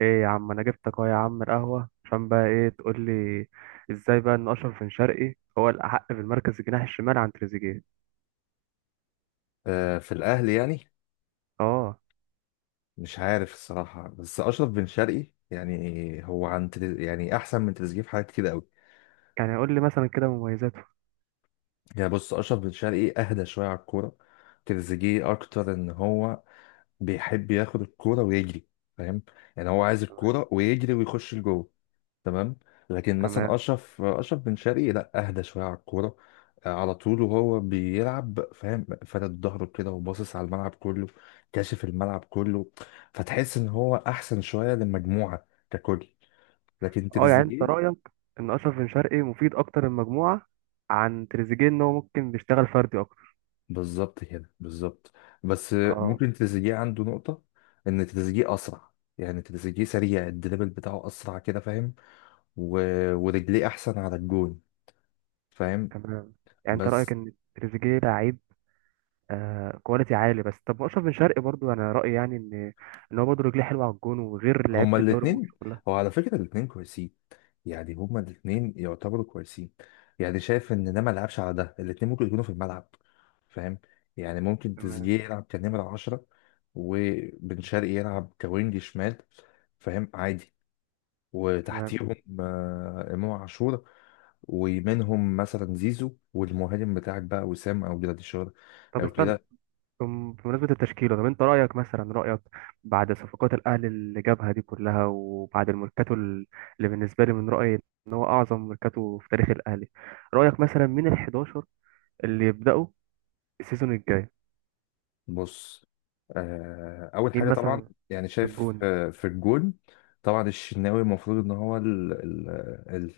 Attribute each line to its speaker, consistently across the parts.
Speaker 1: ايه يا عم، انا جبتك اهو يا عم القهوه عشان بقى ايه تقول لي؟ ازاي بقى ان اشرف بن شرقي هو الاحق في المركز الجناح الشمال عن تريزيجيه؟
Speaker 2: في الأهلي يعني.
Speaker 1: اه،
Speaker 2: مش عارف الصراحة، بس أشرف بن شرقي يعني هو عن تريز يعني أحسن من تريزيجيه في حاجات كتير أوي.
Speaker 1: يعني قول لي مثلا كده مميزاته.
Speaker 2: يعني بص، أشرف بن شرقي أهدى شوية على الكورة. تريزيجيه أكتر إن هو بيحب ياخد الكورة ويجري، فاهم؟ يعني هو عايز الكورة ويجري ويخش لجوه، تمام؟ لكن مثلا
Speaker 1: تمام.
Speaker 2: اشرف بن شرقي لا، اهدى شويه على الكوره. على طول وهو بيلعب، فاهم، فارد ظهره كده وباصص على الملعب كله، كاشف الملعب كله. فتحس ان هو احسن شويه للمجموعه ككل. لكن
Speaker 1: اه، يعني انت
Speaker 2: تريزيجيه،
Speaker 1: رايك ان اشرف بن شرقي مفيد اكتر المجموعه عن تريزيجيه ان هو ممكن بيشتغل فردي اكتر.
Speaker 2: بالظبط كده بالظبط. بس
Speaker 1: اه،
Speaker 2: ممكن تريزيجيه عنده نقطه ان تريزيجيه اسرع. يعني تريزيجيه سريع، الدريبل بتاعه اسرع كده، فاهم؟ و... ورجليه احسن على الجون، فاهم؟
Speaker 1: تمام. يعني انت رايك
Speaker 2: بس
Speaker 1: ان تريزيجيه لعيب آه كواليتي عالي، بس طب اشرف بن شرقي برضو انا رايي يعني ان هو برضه رجليه حلوه على الجون وغير لعيبه
Speaker 2: هما
Speaker 1: الدوري المصري
Speaker 2: الاتنين،
Speaker 1: كلها.
Speaker 2: هو على فكرة الاتنين كويسين. يعني هما الاتنين يعتبروا كويسين. يعني شايف ان ده ما لعبش، على ده الاتنين ممكن يكونوا في الملعب، فاهم؟ يعني ممكن
Speaker 1: تمام،
Speaker 2: تريزيجيه يلعب كنمرة عشرة، وبن شرقي يلعب كوينج شمال، فاهم؟ عادي.
Speaker 1: تمام.
Speaker 2: وتحتيهم امام عاشور. ومنهم مثلا زيزو، والمهاجم بتاعك بقى، وسام او جراديشار
Speaker 1: طب
Speaker 2: او
Speaker 1: استنى،
Speaker 2: كده.
Speaker 1: بمناسبة التشكيلة. طب انت رأيك مثلا، رأيك بعد صفقات الأهلي اللي جابها دي كلها وبعد الميركاتو اللي بالنسبة لي من رأيي ان هو أعظم ميركاتو في تاريخ الأهلي. رأيك مثلا مين ال 11 اللي يبدأوا السيزون الجاي؟
Speaker 2: بص، اول
Speaker 1: مين
Speaker 2: حاجه طبعا،
Speaker 1: مثلا؟
Speaker 2: يعني
Speaker 1: في
Speaker 2: شايف
Speaker 1: الجون.
Speaker 2: في الجون، طبعا الشناوي المفروض ان هو ال ال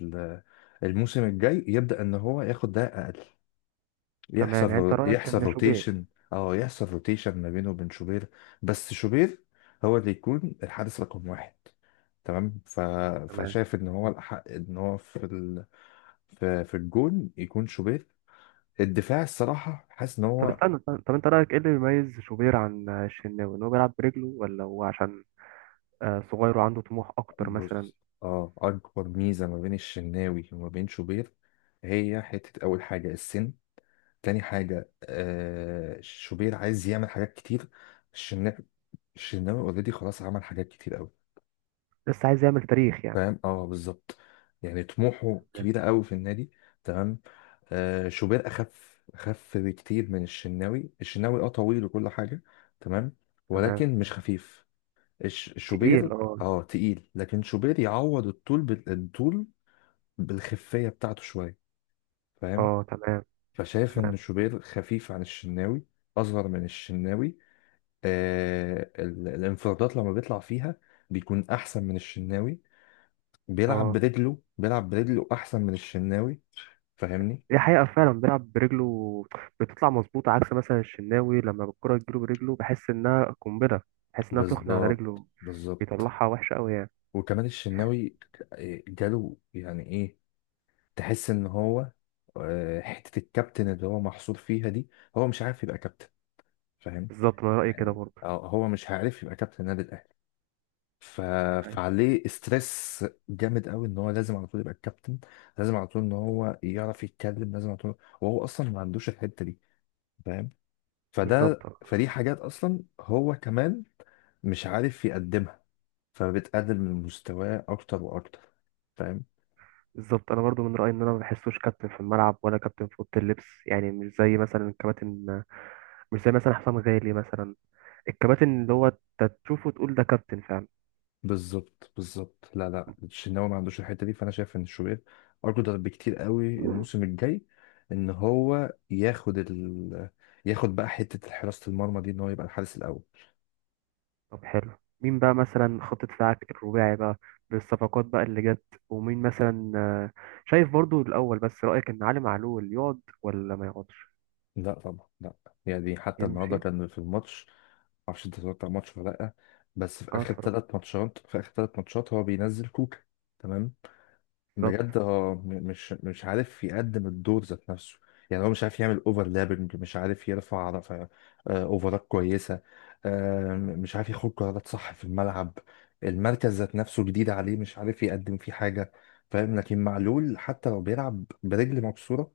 Speaker 2: ال الموسم الجاي يبدا ان هو ياخد ده اقل.
Speaker 1: تمام،
Speaker 2: يحصل
Speaker 1: يعني انت رأيك
Speaker 2: يحصل
Speaker 1: ان شوبير.
Speaker 2: روتيشن. اه، يحصل روتيشن ما بينه وبين شوبير، بس شوبير هو اللي يكون الحارس رقم واحد. تمام،
Speaker 1: تمام.
Speaker 2: فشايف ان هو الاحق ان هو في الجون يكون شوبير. الدفاع الصراحه حاسس ان
Speaker 1: طب
Speaker 2: هو،
Speaker 1: استنى، استنى. طب انت رأيك ايه اللي بيميز شوبير عن الشناوي، ان هو بيلعب برجله ولا هو عشان صغير وعنده طموح أكتر مثلا؟
Speaker 2: بص، اه، اكبر ميزه ما بين الشناوي وما بين شوبير هي حته، اول حاجه السن، تاني حاجه آه، شوبير عايز يعمل حاجات كتير. الشناوي الشناوي اوريدي خلاص عمل حاجات كتير قوي.
Speaker 1: لسه عايز يعمل تاريخ يعني.
Speaker 2: فاهم؟ اه بالظبط. يعني طموحه كبيره قوي في النادي، تمام. آه، شوبير اخف، اخف بكتير من الشناوي. الشناوي اه طويل وكل حاجه، تمام،
Speaker 1: تمام.
Speaker 2: ولكن مش خفيف. شوبير
Speaker 1: تقيل، اه.
Speaker 2: اه تقيل، لكن شوبير يعوض الطول بالطول، بالخفية بتاعته شوية، فاهم؟
Speaker 1: اه، تمام.
Speaker 2: فشايف
Speaker 1: تمام.
Speaker 2: إن شوبير خفيف عن الشناوي، أصغر من الشناوي. آه، الانفرادات لما بيطلع فيها بيكون أحسن من الشناوي. بيلعب
Speaker 1: اه.
Speaker 2: برجله، بيلعب برجله أحسن من الشناوي، فاهمني؟
Speaker 1: دي حقيقة، فعلا بيلعب برجله بتطلع مظبوطة، عكس مثلا الشناوي لما الكرة تجيله برجله بحس إنها قنبلة. بحس إنها سخنة على
Speaker 2: بالظبط
Speaker 1: رجله.
Speaker 2: بالظبط.
Speaker 1: بيطلعها وحشة أوي يعني.
Speaker 2: وكمان الشناوي جاله يعني إيه، تحس إن هو، حتة الكابتن اللي هو محصور فيها دي، هو مش عارف يبقى كابتن، فاهم؟
Speaker 1: بالظبط، أنا رأيي كده
Speaker 2: يعني
Speaker 1: برضه.
Speaker 2: هو مش عارف يبقى كابتن النادي الأهلي. ف...
Speaker 1: فاهم؟
Speaker 2: فعليه استرس جامد قوي ان هو لازم على طول يبقى الكابتن، لازم على طول ان هو يعرف يتكلم لازم على طول، وهو اصلا ما عندوش الحتة دي، فاهم؟
Speaker 1: بالظبط،
Speaker 2: فده،
Speaker 1: آه.
Speaker 2: فدي حاجات اصلا هو كمان مش عارف يقدمها، فبتقلل من مستواه اكتر واكتر، فاهم؟
Speaker 1: بالظبط، أنا برضه من رأيي إن أنا ما بحسوش كابتن في الملعب ولا كابتن في أوضة اللبس، يعني مش زي مثلا الكباتن، مش زي مثلا حسام غالي مثلا، الكباتن اللي هو أنت تشوفه تقول ده كابتن فعلا.
Speaker 2: بالظبط بالظبط. لا لا، الشناوي ما عندوش الحتة دي. فانا شايف ان شوبير اقدر بكتير قوي الموسم الجاي ان هو ياخد ياخد بقى حتة حراسة المرمى دي، ان هو يبقى الحارس الاول.
Speaker 1: طب حلو، مين بقى مثلا خطط بتاعك الرباعي بقى، بالصفقات بقى اللي جت؟ ومين مثلا شايف برضو الأول؟ بس رأيك إن علي معلول يقعد ولا ما يقعدش؟
Speaker 2: لا طبعا لا. يعني حتى النهارده
Speaker 1: يمشي.
Speaker 2: كان في الماتش، معرفش انت اتفرجت على الماتش ولا لا، بس في
Speaker 1: اه،
Speaker 2: اخر
Speaker 1: اتفرج.
Speaker 2: ثلاث ماتشات، في اخر ثلاث ماتشات هو بينزل كوكا. تمام، بجد
Speaker 1: بالظبط،
Speaker 2: اه، مش عارف يقدم الدور ذات نفسه. يعني هو مش عارف يعمل اوفرلابنج، مش عارف يرفع اوفرات كويسه. مش عارف ياخد قرارات صح في الملعب، المركز ذات نفسه جديد عليه، مش عارف يقدم فيه حاجه، فاهم؟ لكن معلول حتى لو بيلعب برجل مكسوره،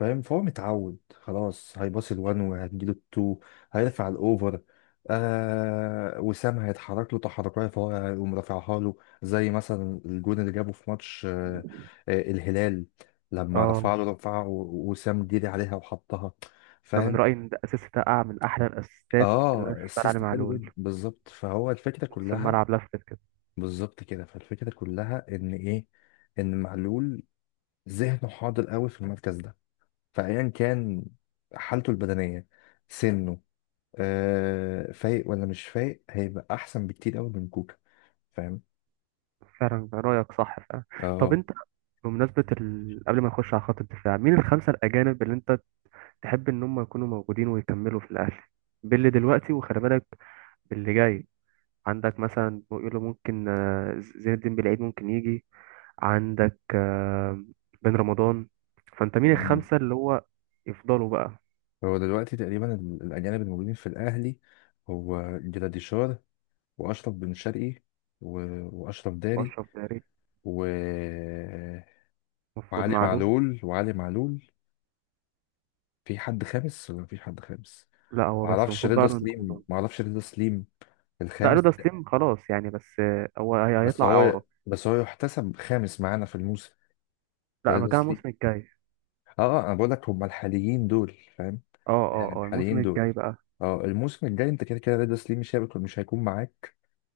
Speaker 2: فاهم، فهو متعود خلاص. هيباص الوان وهتجيله التو، هيرفع الاوفر. آه، وسام هيتحرك له تحركات، فهو هيقوم رافعها له. زي مثلا الجون اللي جابه في ماتش الهلال، لما
Speaker 1: اه.
Speaker 2: رفع له رفعه وسام ديري عليها وحطها،
Speaker 1: أنا من
Speaker 2: فاهم؟
Speaker 1: رأيي إن ده أساس، ده من أحلى الأساسات اللي
Speaker 2: اه
Speaker 1: أنا شفتها على علي
Speaker 2: السيستم حلو جدا،
Speaker 1: معلول.
Speaker 2: بالظبط. فهو الفكره
Speaker 1: نص
Speaker 2: كلها،
Speaker 1: الملعب لفت كده.
Speaker 2: بالظبط كده، فالفكره كلها ان ايه؟ ان معلول ذهنه حاضر قوي في المركز ده، فايا كان حالته البدنيه، سنه، آه، فايق ولا مش فايق، هيبقى احسن بكتير قوي من كوكا، فاهم؟
Speaker 1: فعلا، رأيك صح فعلا. طب
Speaker 2: اه.
Speaker 1: أنت، بمناسبة قبل ما نخش على خط الدفاع، مين الخمسة الأجانب اللي أنت تحب إن هم يكونوا موجودين ويكملوا في الأهلي، باللي دلوقتي وخلي بالك باللي جاي. عندك مثلا بيقولوا ممكن زين الدين بالعيد ممكن يجي. عندك بن رمضان. فانت مين
Speaker 2: مم.
Speaker 1: الخمسة اللي هو يفضلوا بقى؟
Speaker 2: هو دلوقتي تقريبا الاجانب الموجودين في الاهلي هو جراديشار، واشرف بن شرقي، و... واشرف داري،
Speaker 1: واشرف داري.
Speaker 2: و...
Speaker 1: المفروض
Speaker 2: وعلي
Speaker 1: معلول.
Speaker 2: معلول وعلي معلول في حد خامس ولا مفيش حد خامس؟
Speaker 1: لا، هو بس
Speaker 2: معرفش،
Speaker 1: المفروض
Speaker 2: رضا
Speaker 1: بقى بن
Speaker 2: سليم،
Speaker 1: رمضان.
Speaker 2: معرفش رضا سليم
Speaker 1: لا،
Speaker 2: الخامس،
Speaker 1: رضا سليم خلاص يعني، بس هو
Speaker 2: بس
Speaker 1: هيطلع
Speaker 2: هو
Speaker 1: إعارة.
Speaker 2: بس هو يحتسب خامس معانا في الموسم ده،
Speaker 1: لا،
Speaker 2: رضا
Speaker 1: مكان
Speaker 2: سليم.
Speaker 1: الموسم الجاي.
Speaker 2: اه، آه، انا بقول لك هم الحاليين دول، فاهم؟
Speaker 1: اه، اه،
Speaker 2: يعني
Speaker 1: اه، الموسم
Speaker 2: الحاليين دول.
Speaker 1: الجاي بقى.
Speaker 2: اه، الموسم الجاي انت كده كده رضا سليم مش هيكون معاك،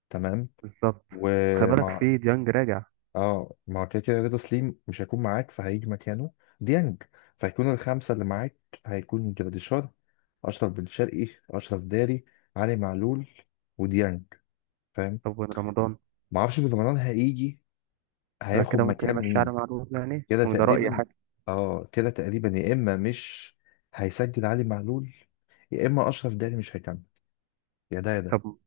Speaker 2: تمام.
Speaker 1: بالظبط. خلي بالك
Speaker 2: ومع،
Speaker 1: في ديانج راجع.
Speaker 2: اه، ما هو كده كده رضا سليم مش هيكون معاك فهيجي مكانه ديانج، فهيكون الخمسة اللي معاك هيكون جراديشار، أشرف بن شرقي، أشرف داري، علي معلول، وديانج، فاهم؟
Speaker 1: طب بن رمضان؟
Speaker 2: معرفش بالمران هيجي
Speaker 1: يبقى
Speaker 2: هياخد
Speaker 1: كده ممكن
Speaker 2: مكان
Speaker 1: نمشي على
Speaker 2: مين.
Speaker 1: معلول يعني،
Speaker 2: كده
Speaker 1: وده رأيي
Speaker 2: تقريبا.
Speaker 1: حاسس.
Speaker 2: اه كده تقريبا، يا إما مش هيسجل علي معلول، يا إما أشرف داري مش هيكمل، يا ده يا ده.
Speaker 1: طب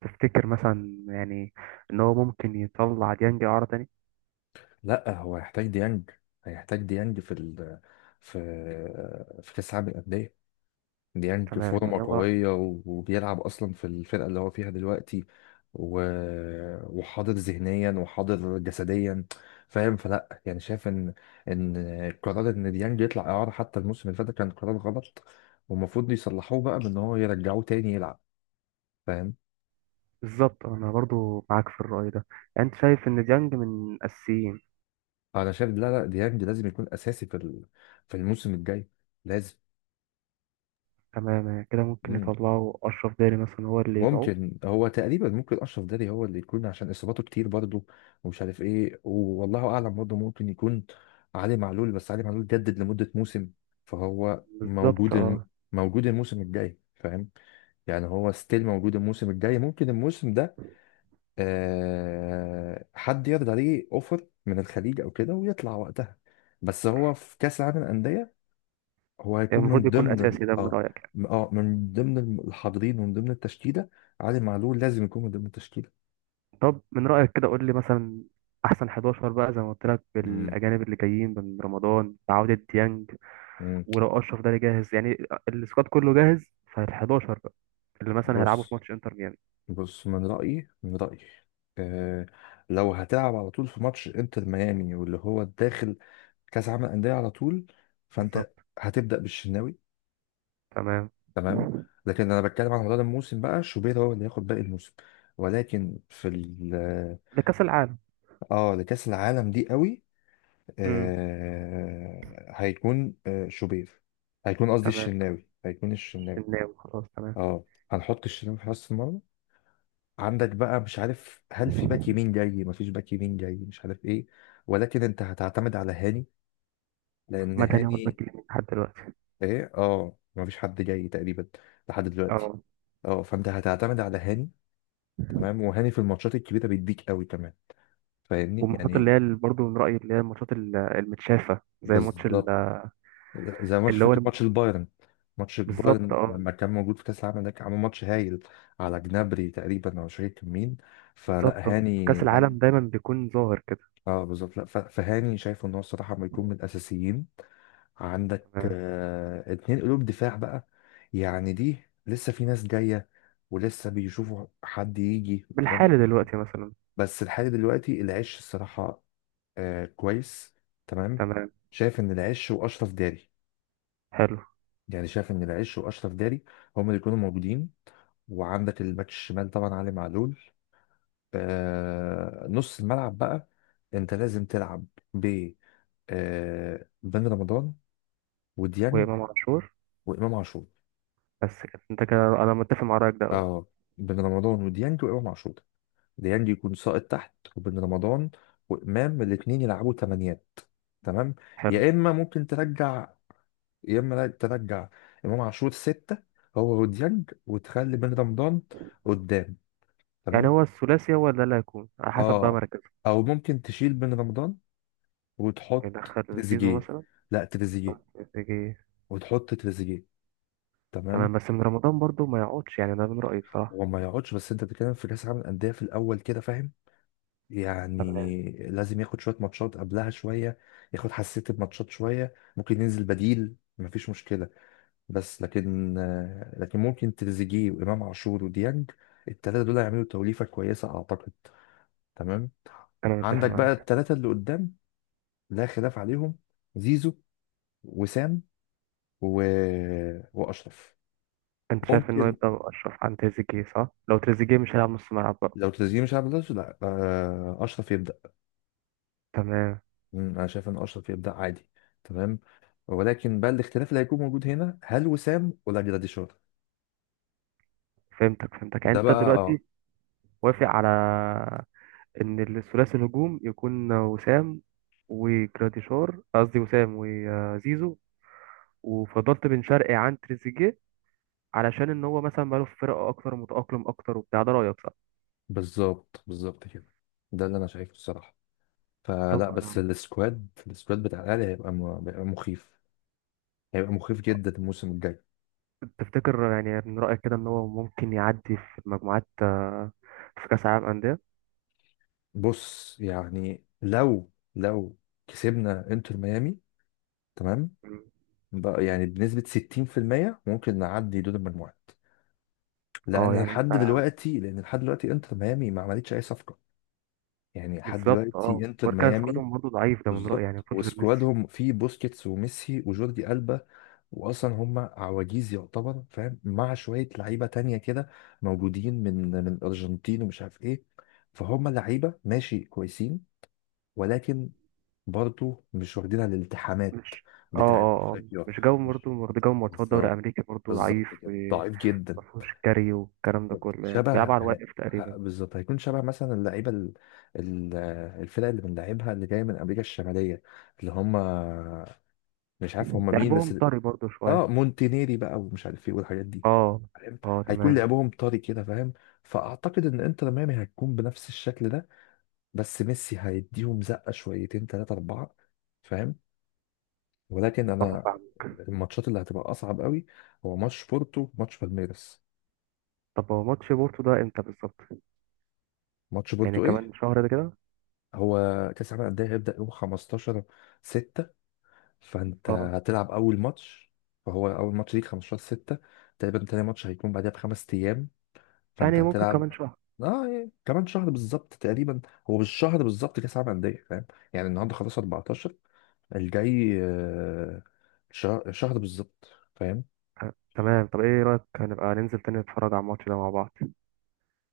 Speaker 1: تفتكر مثلا يعني ان هو ممكن يطلع ديانج اعاره تاني؟
Speaker 2: لأ هو هيحتاج ديانج، هيحتاج ديانج في في كأس العالم للأندية. ديانج
Speaker 1: تمام، يعني
Speaker 2: فورمة
Speaker 1: هو.
Speaker 2: قوية، وبيلعب أصلا في الفرقة اللي هو فيها دلوقتي، و... وحاضر ذهنيا وحاضر جسديا، فاهم؟ فلا يعني شايف إن قرار إن ديانج يطلع إعارة حتى الموسم اللي فات ده كان قرار غلط، والمفروض يصلحوه بقى بإن هو يرجعوه تاني يلعب، فاهم؟
Speaker 1: بالظبط، انا برضو معاك في الرأي ده. يعني انت شايف ان ديانج من اساسيين.
Speaker 2: أنا شايف، لا لا، ديانج لازم يكون أساسي في الموسم الجاي، لازم.
Speaker 1: تمام، يعني كده ممكن يطلعوا اشرف داري مثلا هو اللي يبيعوه.
Speaker 2: ممكن، هو تقريبا ممكن اشرف داري هو اللي يكون عشان اصاباته كتير برضه، ومش عارف ايه والله اعلم. برضه ممكن يكون علي معلول، بس علي معلول جدد لمده موسم، فهو
Speaker 1: بالظبط،
Speaker 2: موجود
Speaker 1: اه.
Speaker 2: موجود الموسم الجاي، فاهم؟ يعني هو ستيل موجود الموسم الجاي. ممكن الموسم ده آه حد يرضى عليه اوفر من الخليج او كده ويطلع وقتها. بس هو في كاس العالم للانديه هو
Speaker 1: يعني
Speaker 2: هيكون
Speaker 1: المفروض
Speaker 2: من
Speaker 1: يكون
Speaker 2: ضمن
Speaker 1: اساسي ده من
Speaker 2: اه،
Speaker 1: رأيك يعني.
Speaker 2: اه، من ضمن الحاضرين، ومن ضمن التشكيله. علي معلول لازم يكون من ضمن التشكيله.
Speaker 1: طب من رأيك كده قول لي مثلا احسن 11 بقى، زي ما قلت لك،
Speaker 2: مم.
Speaker 1: بالاجانب اللي جايين من رمضان بعودة ديانج.
Speaker 2: مم.
Speaker 1: ولو اشرف داري جاهز يعني، السكواد كله جاهز، فال11 بقى اللي مثلا هيلعبوا في
Speaker 2: بص،
Speaker 1: ماتش انتر ميامي.
Speaker 2: بص، من رايي، من رايي آه، لو هتلعب على طول في ماتش انتر ميامي واللي هو داخل كاس عالم الانديه على طول،
Speaker 1: بالظبط.
Speaker 2: فانت هتبدا بالشناوي،
Speaker 1: تمام.
Speaker 2: تمام. لكن انا بتكلم على مدار الموسم بقى، شوبير هو اللي هياخد باقي الموسم، ولكن في ال اه،
Speaker 1: لكأس العالم.
Speaker 2: لكاس العالم دي قوي،
Speaker 1: امم.
Speaker 2: آه، هيكون آه شوبير، هيكون قصدي
Speaker 1: تمام،
Speaker 2: الشناوي، هيكون الشناوي.
Speaker 1: الشناوي خلاص. تمام.
Speaker 2: اه، هنحط الشناوي في حراسة المرمى. عندك بقى مش عارف هل في باك يمين جاي، مفيش باك يمين جاي، مش عارف ايه، ولكن انت هتعتمد على هاني، لان
Speaker 1: محمد هاني هو
Speaker 2: هاني،
Speaker 1: الباك اليمين لحد دلوقتي.
Speaker 2: ايه، اه مفيش حد جاي تقريبا لحد دلوقتي.
Speaker 1: اه.
Speaker 2: اه، فانت هتعتمد على هاني، تمام. وهاني في الماتشات الكبيرة بيديك قوي كمان، فاهمني
Speaker 1: والماتشات اللي
Speaker 2: يعني؟
Speaker 1: هي برضه من رأيي، اللي هي الماتشات المتشافة، زي ماتش
Speaker 2: بالظبط، زي ماتش،
Speaker 1: اللي هو
Speaker 2: فاكر ماتش البايرن؟ ماتش
Speaker 1: بالظبط،
Speaker 2: البايرن
Speaker 1: اه.
Speaker 2: لما كان موجود في كاس العالم ده، كان عامل ماتش هايل على جنابري تقريبا او مش فاكر كان مين. فلا،
Speaker 1: بالظبط، آه.
Speaker 2: هاني
Speaker 1: كأس
Speaker 2: هاني
Speaker 1: العالم دايما بيكون ظاهر كده.
Speaker 2: اه بالظبط. لا فهاني شايفه ان هو الصراحه ما يكون من الاساسيين. عندك
Speaker 1: تمام.
Speaker 2: آه اتنين قلوب دفاع بقى. يعني دي لسه في ناس جايه، ولسه بيشوفوا حد يجي والكلام ده.
Speaker 1: بالحالي دلوقتي مثلا.
Speaker 2: بس لحد دلوقتي العش الصراحه آه كويس، تمام.
Speaker 1: تمام،
Speaker 2: شايف ان العش واشرف داري،
Speaker 1: حلو.
Speaker 2: يعني شايف ان العش واشرف داري هم اللي يكونوا موجودين. وعندك الباك الشمال طبعا علي معلول. آه، نص الملعب بقى انت لازم تلعب ب، آه، بن رمضان، وديانج،
Speaker 1: وإمام عاشور.
Speaker 2: وامام عاشور.
Speaker 1: بس كده انت، كده انا متفق مع رأيك ده أوي.
Speaker 2: اه، بن رمضان وديانج وامام عاشور، ديانج يكون ساقط تحت، وبن رمضان وامام الاثنين يلعبوا تمانيات، تمام.
Speaker 1: حلو.
Speaker 2: يا اما ممكن ترجع، يا اما ترجع امام عاشور ستة، هو وديانج، وتخلي بن رمضان قدام،
Speaker 1: يعني
Speaker 2: تمام.
Speaker 1: هو الثلاثي هو ده اللي هيكون على حسب بقى
Speaker 2: اه،
Speaker 1: مركزه.
Speaker 2: او ممكن تشيل بن رمضان وتحط
Speaker 1: يدخل زيزو
Speaker 2: تريزيجيه.
Speaker 1: مثلا؟
Speaker 2: لا تريزيجيه،
Speaker 1: يجي.
Speaker 2: وتحط تريزيجيه،
Speaker 1: تمام،
Speaker 2: تمام.
Speaker 1: بس من رمضان برضه ما يقعدش يعني، ده من رأيي بصراحة.
Speaker 2: هو ما يقعدش، بس انت بتتكلم في كاس العالم للانديه في الاول كده، فاهم؟ يعني لازم ياخد شويه ماتشات قبلها شويه، ياخد حساسيه الماتشات شويه، ممكن ينزل بديل مفيش مشكله. بس لكن لكن ممكن تريزيجيه وامام عاشور وديانج الثلاثه دول هيعملوا توليفه كويسه اعتقد، تمام.
Speaker 1: انا متفق
Speaker 2: عندك بقى
Speaker 1: معاك.
Speaker 2: الثلاثه اللي قدام لا خلاف عليهم، زيزو، وسام، و... واشرف.
Speaker 1: انت شايف انه
Speaker 2: ممكن،
Speaker 1: يبقى اشرف عن تريزيجيه، صح؟ لو تريزيجيه مش هيلعب نص ملعب بقى.
Speaker 2: لو تشجيع مش عارف ده، لا اشرف يبدا.
Speaker 1: تمام.
Speaker 2: مم، انا شايف ان اشرف يبدا عادي، تمام. ولكن بقى الاختلاف اللي هيكون موجود هنا، هل وسام ولا جراديشار؟
Speaker 1: فهمتك، فهمتك. يعني
Speaker 2: ده
Speaker 1: انت
Speaker 2: بقى اه.
Speaker 1: دلوقتي وافق على ان الثلاثي الهجوم يكون وسام وجراديشار، قصدي وسام وزيزو. وفضلت بن شرقي عن تريزيجيه علشان ان هو مثلا بقاله في فرقه اكتر، متاقلم اكتر وبتاع. ده رايك، صح؟
Speaker 2: بالظبط بالظبط كده، ده اللي انا شايفه الصراحه. فلا،
Speaker 1: طب
Speaker 2: بس
Speaker 1: انا،
Speaker 2: السكواد، السكواد بتاع الاهلي هيبقى هيبقى مخيف، هيبقى مخيف جدا الموسم الجاي.
Speaker 1: تفتكر يعني من رايك كده ان هو ممكن يعدي في المجموعات في كاس العالم انديه؟
Speaker 2: بص يعني، لو كسبنا انتر ميامي، تمام،
Speaker 1: مم.
Speaker 2: بقى يعني بنسبة 60% ممكن نعدي دور المجموعات.
Speaker 1: اه، يعني انت.
Speaker 2: لأن لحد دلوقتي انتر ميامي ما عملتش أي صفقة. يعني لحد
Speaker 1: بالظبط، اه.
Speaker 2: دلوقتي انتر
Speaker 1: واركان
Speaker 2: ميامي،
Speaker 1: سكوادهم برضه ضعيف ده من رأيي، يعني
Speaker 2: بالظبط.
Speaker 1: مفيش غير ميسي.
Speaker 2: وسكوادهم فيه بوسكيتس وميسي وجوردي ألبا، وأصلا هم عواجيز يعتبر، فاهم، مع شوية لعيبة تانية كده موجودين من الأرجنتين ومش عارف إيه. فهم لعيبة ماشي كويسين، ولكن برضه مش واخدين على الالتحامات
Speaker 1: مش. اه،
Speaker 2: بتاعت
Speaker 1: اه، اه،
Speaker 2: أفريقيا.
Speaker 1: مش جو برضه، برضه جو ماتشات دوري
Speaker 2: بالظبط،
Speaker 1: أمريكي برضه ضعيف.
Speaker 2: بالظبط كده، ضعيف جدا.
Speaker 1: ومفهوش كاري والكلام ده
Speaker 2: بالظبط.
Speaker 1: كله، يعني بيلعب على الواقف تقريبا.
Speaker 2: بالظبط، هيكون شبه مثلا ال- الفرق اللي بنلعبها اللي جايه من امريكا الشماليه، اللي هم مش عارف هم مين
Speaker 1: لعبهم
Speaker 2: بس.
Speaker 1: طري برضه
Speaker 2: اه
Speaker 1: شوية.
Speaker 2: مونتينيري بقى ومش عارف ايه والحاجات دي،
Speaker 1: اه.
Speaker 2: فاهم؟
Speaker 1: اه،
Speaker 2: هيكون
Speaker 1: تمام.
Speaker 2: لعبهم طري كده، فاهم؟ فاعتقد ان انتر ميامي هتكون بنفس الشكل ده، بس ميسي هيديهم زقه، شويتين ثلاثه اربعه، فاهم؟ ولكن
Speaker 1: اه،
Speaker 2: انا،
Speaker 1: فاهم.
Speaker 2: الماتشات اللي هتبقى اصعب قوي هو ماتش بورتو، ماتش بالميرس.
Speaker 1: طب هو ماتش بورتو ده امتى بالظبط؟
Speaker 2: ماتش
Speaker 1: يعني
Speaker 2: بورتو
Speaker 1: كمان
Speaker 2: ايه؟
Speaker 1: شهر ده كده؟
Speaker 2: هو كاس العالم للانديه هيبدا يوم 15 6، فانت
Speaker 1: اه،
Speaker 2: هتلعب اول ماتش، فهو اول ماتش ليك 15 6 تقريبا. تاني ماتش هيكون بعدها بخمس ايام، فانت
Speaker 1: يعني ممكن
Speaker 2: هتلعب،
Speaker 1: كمان شهر.
Speaker 2: اه يعني كمان شهر بالظبط تقريبا. هو بالشهر بالظبط كاس العالم للانديه، فاهم؟ يعني النهارده خلاص 14، الجاي شهر، شهر بالظبط، فاهم؟
Speaker 1: تمام. طب ايه رأيك، هنبقى ننزل تاني نتفرج على الماتش ده مع بعض؟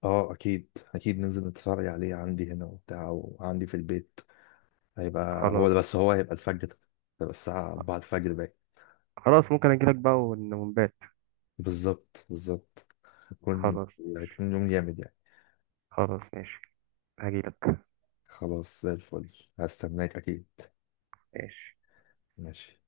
Speaker 2: اه اكيد اكيد ننزل نتفرج عليه عندي هنا وبتاع، وعندي في البيت. هيبقى هو ده،
Speaker 1: خلاص.
Speaker 2: بس هو هيبقى الفجر، هيبقى الساعة 4 الفجر باين.
Speaker 1: خلاص، ممكن اجيلك بقى ونبات.
Speaker 2: بالظبط بالظبط، هيكون،
Speaker 1: خلاص.
Speaker 2: هيكون يوم جامد يعني.
Speaker 1: خلاص، ماشي. هجيلك.
Speaker 2: خلاص زي الفل، هستناك أكيد.
Speaker 1: ماشي.
Speaker 2: ماشي.